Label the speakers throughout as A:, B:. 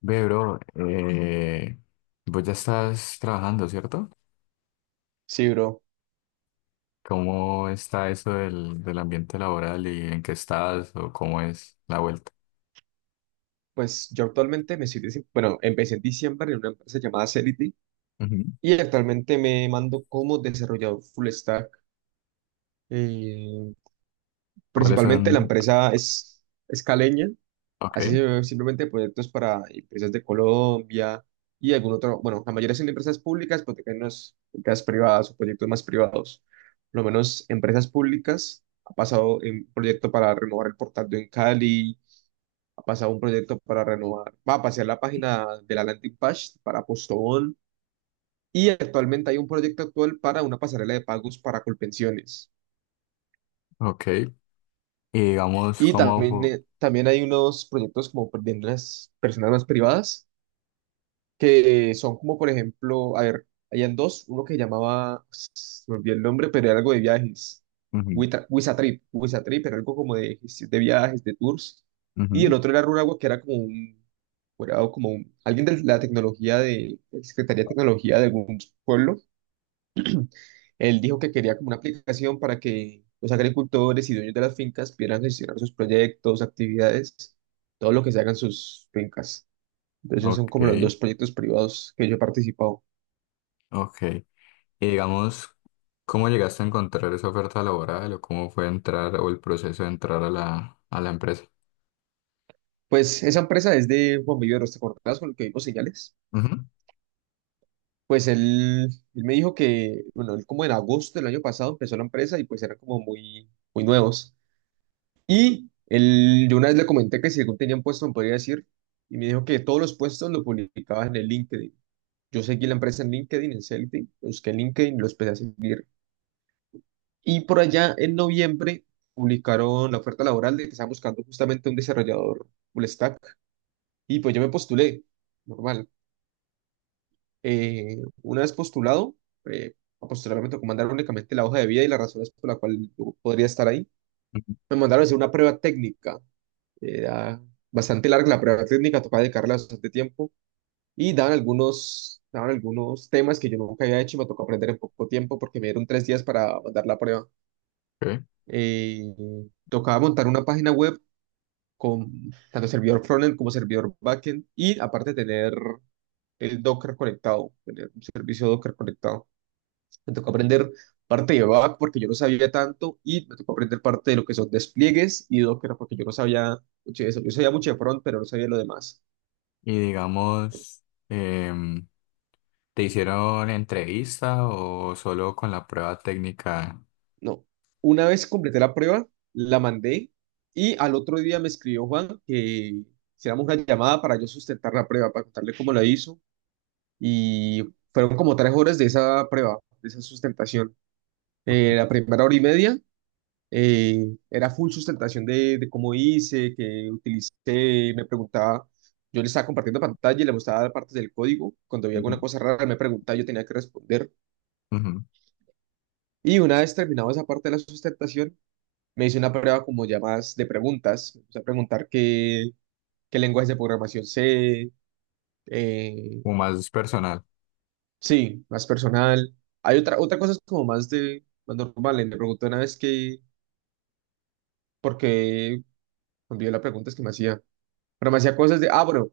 A: Ve, bro, vos ya estás trabajando, ¿cierto?
B: Sí, bro.
A: ¿Cómo está eso del ambiente laboral y en qué estás o cómo es la vuelta?
B: Pues yo actualmente me estoy, bueno, empecé en diciembre en una empresa llamada Celity
A: Ujú.
B: y actualmente me mando como desarrollador full stack. Eh,
A: ¿Cuáles
B: Principalmente la
A: son?
B: empresa es caleña,
A: Ok,
B: ve simplemente proyectos para empresas de Colombia y algún otro, bueno, la mayoría son empresas públicas, pero también unas empresas privadas o proyectos más privados. Por lo menos empresas públicas, ha pasado en proyecto para renovar el portal de Cali, pasado un proyecto para renovar, va a pasar la página de la landing page para Postobón, y actualmente hay un proyecto actual para una pasarela de pagos para Colpensiones.
A: ok. Y digamos,
B: Y
A: ¿cómo
B: también,
A: fu-
B: también hay unos proyectos como de unas personas más privadas que son como, por ejemplo, a ver, habían dos, uno que llamaba, se me olvidó el nombre, pero era algo de viajes,
A: ujú,
B: Wisatrip, Wisatrip, era algo como de viajes, de tours, y el
A: ujú,
B: otro era Runagua, que era como un, alguien de la tecnología de Secretaría de Tecnología de algún pueblo, él dijo que quería como una aplicación para que los agricultores y dueños de las fincas pudieran gestionar sus proyectos, actividades, todo lo que se haga en sus fincas. Entonces son
A: Ok,
B: como los dos proyectos privados que yo he participado.
A: ok. Y digamos, ¿cómo llegaste a encontrar esa oferta laboral o cómo fue entrar o el proceso de entrar a a la empresa?
B: Pues esa empresa es de Juan Viveros, ¿te acordás con el que vimos señales?
A: Ujú,
B: Pues él, Él me dijo que, bueno, él como en agosto del año pasado empezó la empresa y pues eran como muy, muy nuevos. Y él, yo una vez le comenté que si según tenían puesto me podría decir, y me dijo que todos los puestos lo publicabas en el LinkedIn. Yo seguí la empresa en LinkedIn, busqué en LinkedIn, lo empecé a seguir. Y por allá en noviembre publicaron la oferta laboral de que estaban buscando justamente un desarrollador full stack. Y pues yo me postulé, normal. Eh, una vez postulado, eh, posteriormente me mandaron únicamente la hoja de vida y las razones por las cuales yo podría estar ahí.
A: ujú,
B: Me mandaron a hacer una prueba técnica. Era bastante larga la prueba técnica, tocaba dedicarle bastante tiempo y daban algunos temas que yo nunca había hecho y me tocó aprender en poco tiempo porque me dieron tres días para mandar la prueba.
A: ok.
B: Eh, Tocaba montar una página web con tanto servidor frontend como servidor backend y aparte tener el Docker conectado, tener un servicio Docker conectado. Me tocó aprender parte de back porque yo no sabía tanto y me tocó aprender parte de lo que son despliegues y Docker porque yo no sabía mucho de eso. Yo sabía mucho de front, pero no sabía lo demás.
A: Y digamos, ¿te hicieron entrevista o solo con la prueba técnica?
B: No. Una vez completé la prueba, la mandé y al otro día me escribió Juan que hiciéramos una llamada para yo sustentar la prueba, para contarle cómo la hizo. Y fueron como tres horas de esa prueba, de esa sustentación. La primera hora y media era full sustentación de cómo hice, que utilicé, me preguntaba, yo le estaba compartiendo pantalla y le mostraba dar partes del código, cuando había alguna
A: Ujú.
B: cosa rara me preguntaba, yo tenía que responder.
A: Ujú,
B: Y una vez terminado esa parte de la sustentación, me hice una prueba como ya más de preguntas, o sea, qué lenguajes de programación sé, eh,
A: o más personal.
B: sí, más personal. Hay otra cosa es como más de, más normal, le pregunté una vez que, porque, envió la pregunta es que me hacía. Pero me hacía cosas de, ah, bueno,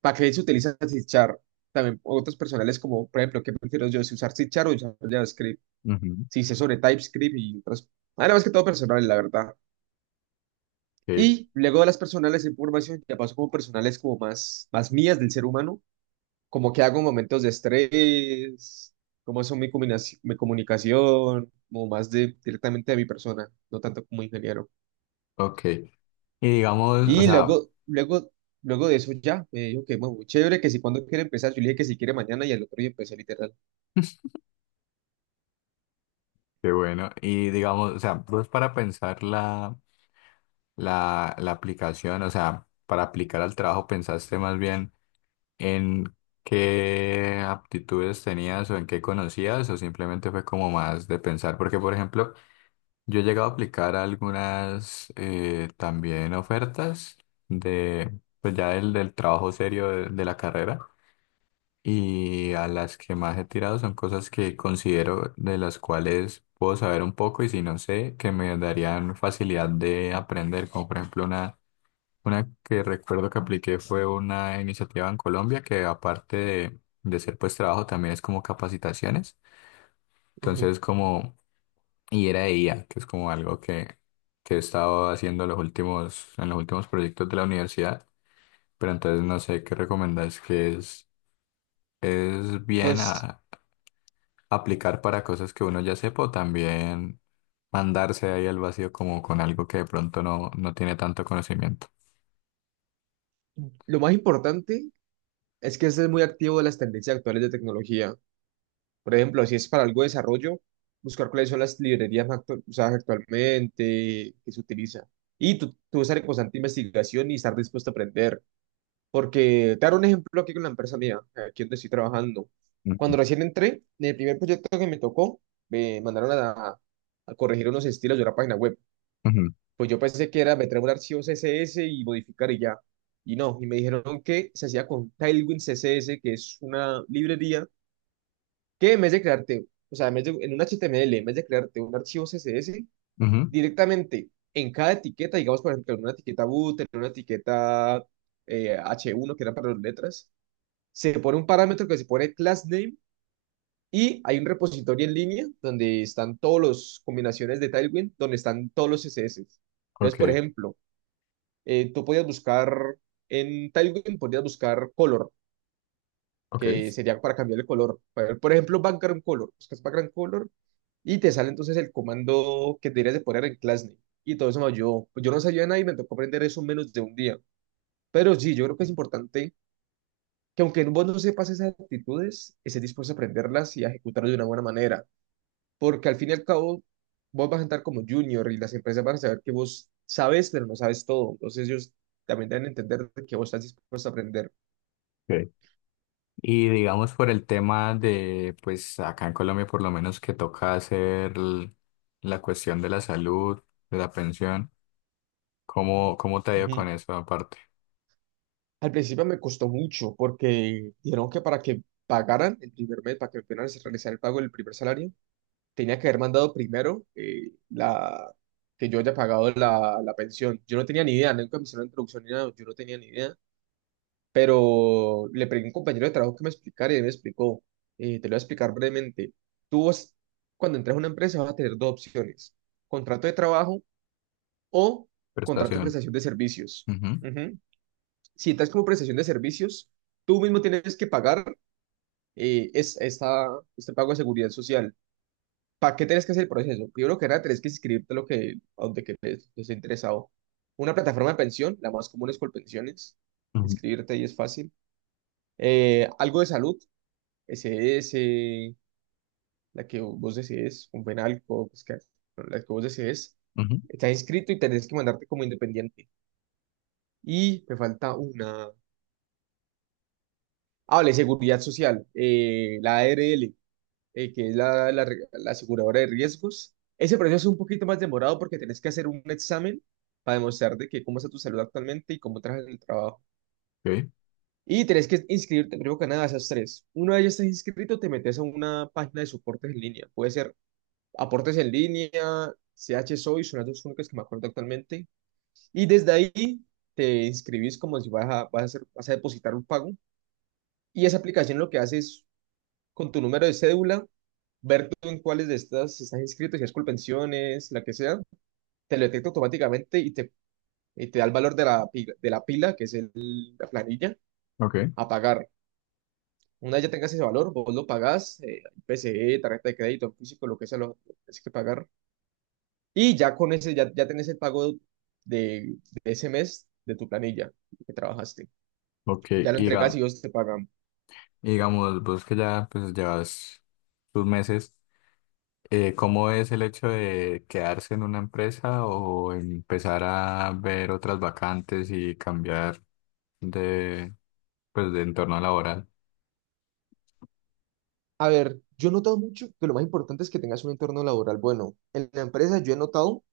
B: ¿para qué se utiliza C Sharp? También otras personales como, por ejemplo, ¿qué prefiero yo, si usar C Sharp o usar JavaScript?
A: Ujú,
B: Si sé sobre TypeScript y otras. Nada más que todo personal, la verdad.
A: sí,
B: Y luego de las personales de información, ya paso como personales como más, más mías del ser humano, como que hago en momentos de estrés, cómo son mi, mi comunicación, como más de, directamente de mi persona, no tanto como ingeniero.
A: ok. Y digamos, o
B: Y
A: sea,
B: luego de eso ya me dijo que bueno, muy chévere, que si cuando quiere empezar, yo le dije que si quiere mañana y al otro día empecé literal.
A: qué bueno. Y digamos, o sea, vos para pensar la aplicación, o sea, para aplicar al trabajo, ¿pensaste más bien en qué aptitudes tenías o en qué conocías o simplemente fue como más de pensar? Porque, por ejemplo, yo he llegado a aplicar algunas también ofertas de, pues ya del trabajo serio de la carrera y a las que más he tirado son cosas que considero de las cuales puedo saber un poco y si no sé, que me darían facilidad de aprender, como por ejemplo una que recuerdo que apliqué fue una iniciativa en Colombia que aparte de ser pues trabajo también es como capacitaciones.
B: Ujú.
A: Entonces, como y era IA, que es como algo que he estado haciendo los últimos, en los últimos proyectos de la universidad, pero entonces no sé qué recomendás que es bien
B: Pues
A: a- aplicar para cosas que uno ya sepa o también mandarse ahí al vacío como con algo que de pronto no, no tiene tanto conocimiento.
B: lo más importante es que estés muy activo de las tendencias actuales de tecnología. Por ejemplo, si es para algo de desarrollo, buscar cuáles son las librerías más usadas actualmente, que se utilizan. Y tú estar en constante investigación y estar dispuesto a aprender. Porque te daré un ejemplo aquí con la empresa mía, aquí donde estoy trabajando.
A: Ujú,
B: Cuando recién entré, en el primer proyecto que me tocó, me mandaron a corregir unos estilos de una página web.
A: ujú,
B: Pues yo pensé que era meter un archivo CSS y modificar y ya. Y no, y me dijeron que se hacía con Tailwind CSS, que es una librería que en vez de crearte, o sea, en vez de, en un HTML, en vez de crearte un archivo CSS,
A: ujú.
B: directamente en cada etiqueta, digamos, por ejemplo, en una etiqueta boot, en una etiqueta H1, que era para las letras, se pone un parámetro que se pone class name, y hay un repositorio en línea donde están todas las combinaciones de Tailwind, donde están todos los CSS. Entonces, por
A: Ok,
B: ejemplo, tú podías buscar en Tailwind, podías buscar color, que
A: ok.
B: sería para cambiar el color. Por ejemplo, background color, buscas background color y te sale entonces el comando que deberías de poner en class name. Y todo eso me ayudó. Pues yo no sabía nada y me tocó aprender eso en menos de un día. Pero sí, yo creo que es importante que aunque vos no sepas esas actitudes, estés dispuesto a aprenderlas y a ejecutarlas de una buena manera, porque al fin y al cabo vos vas a entrar como junior y las empresas van a saber que vos sabes, pero no sabes todo, entonces ellos también deben entender que vos estás dispuesto a aprender.
A: Ok. Y digamos por el tema de, pues acá en Colombia por lo menos que toca hacer l- la cuestión de la salud, de la pensión, ¿cómo, cómo te ha ido con
B: Ujú.
A: eso aparte?
B: Al principio me costó mucho porque dijeron que para que pagaran el primer mes, para que me pudieran realizar el pago del primer salario, tenía que haber mandado primero que yo haya pagado la pensión. Yo no tenía ni idea, nunca me hicieron la introducción ni nada, yo no tenía ni idea. Pero le pregunté a un compañero de trabajo que me explicara y él me explicó, te lo voy a explicar brevemente. Tú vas- Cuando entras a una empresa vas a tener dos opciones, contrato de trabajo o contrato de
A: Prestación.
B: prestación de servicios.
A: Ujú,
B: Ujú. Si entras como prestación de servicios, tú mismo tienes que pagar eh, es, esta, este pago de seguridad social. ¿Para qué tienes que hacer el proceso? Primero que nada, tienes que inscribirte a lo que, a donde que te te esté interesado. Una plataforma de pensión, la más común es Colpensiones.
A: ujú,
B: Inscribirte ahí es fácil. Algo de salud, SS, la que vos desees, un penalco, bueno, la que vos desees,
A: ujú.
B: estás inscrito y tenés que mandarte como independiente. Y me falta una. Ah, vale, seguridad social, la ARL, que es la aseguradora de riesgos. Ese proceso es un poquito más demorado porque tenés que hacer un examen para demostrar de que cómo está tu salud actualmente y cómo trabajas en el trabajo.
A: Ok,
B: Y tenés que inscribirte, primero que nada, a esas tres. Una de ellas estás inscrito, te metes a una página de soportes en línea. Puede ser Aportes en línea, CH Soy son las dos únicas que me acuerdo actualmente. Y desde ahí te inscribís como si vas a depositar un pago. Y esa aplicación lo que hace es, con tu número de cédula, ver tú en cuáles de estas estás inscrito, si es Colpensiones, la que sea, te lo detecta automáticamente y y te da el valor de la, de la pila, la planilla,
A: ok,
B: a pagar. Una vez ya tengas ese valor, vos lo pagás, PCE, tarjeta de crédito, físico, lo que sea, lo que tenés que pagar. Y ya con ese, ya tenés el pago de, de ese mes de tu planilla que trabajaste.
A: ok.
B: Ya lo
A: Y
B: entregas y
A: diga-
B: ellos te pagan.
A: y digamos, vos que ya pues llevas tus meses, ¿cómo es el hecho de quedarse en una empresa o empezar a ver otras vacantes y cambiar de, pues, de entorno laboral?
B: A ver, yo he notado mucho que lo más importante es que tengas un entorno laboral bueno. En la empresa yo he notado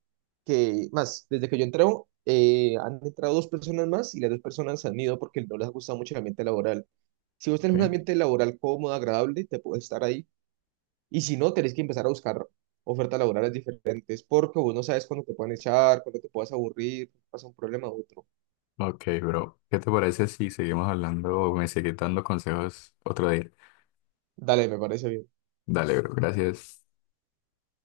B: que, más, desde que yo entré, han entrado dos personas más y las dos personas se han ido porque no les ha gustado mucho el ambiente laboral. Si vos tenés un ambiente laboral cómodo, agradable, te puedes estar ahí. Y si no, tenés que empezar a buscar ofertas laborales diferentes porque vos no sabes cuándo te pueden echar, cuándo te puedas aburrir, pasa un problema u otro.
A: Ok, bro. ¿Qué te parece si seguimos hablando o me seguís dando consejos otro día?
B: Dale, me parece bien.
A: Dale, bro. Gracias.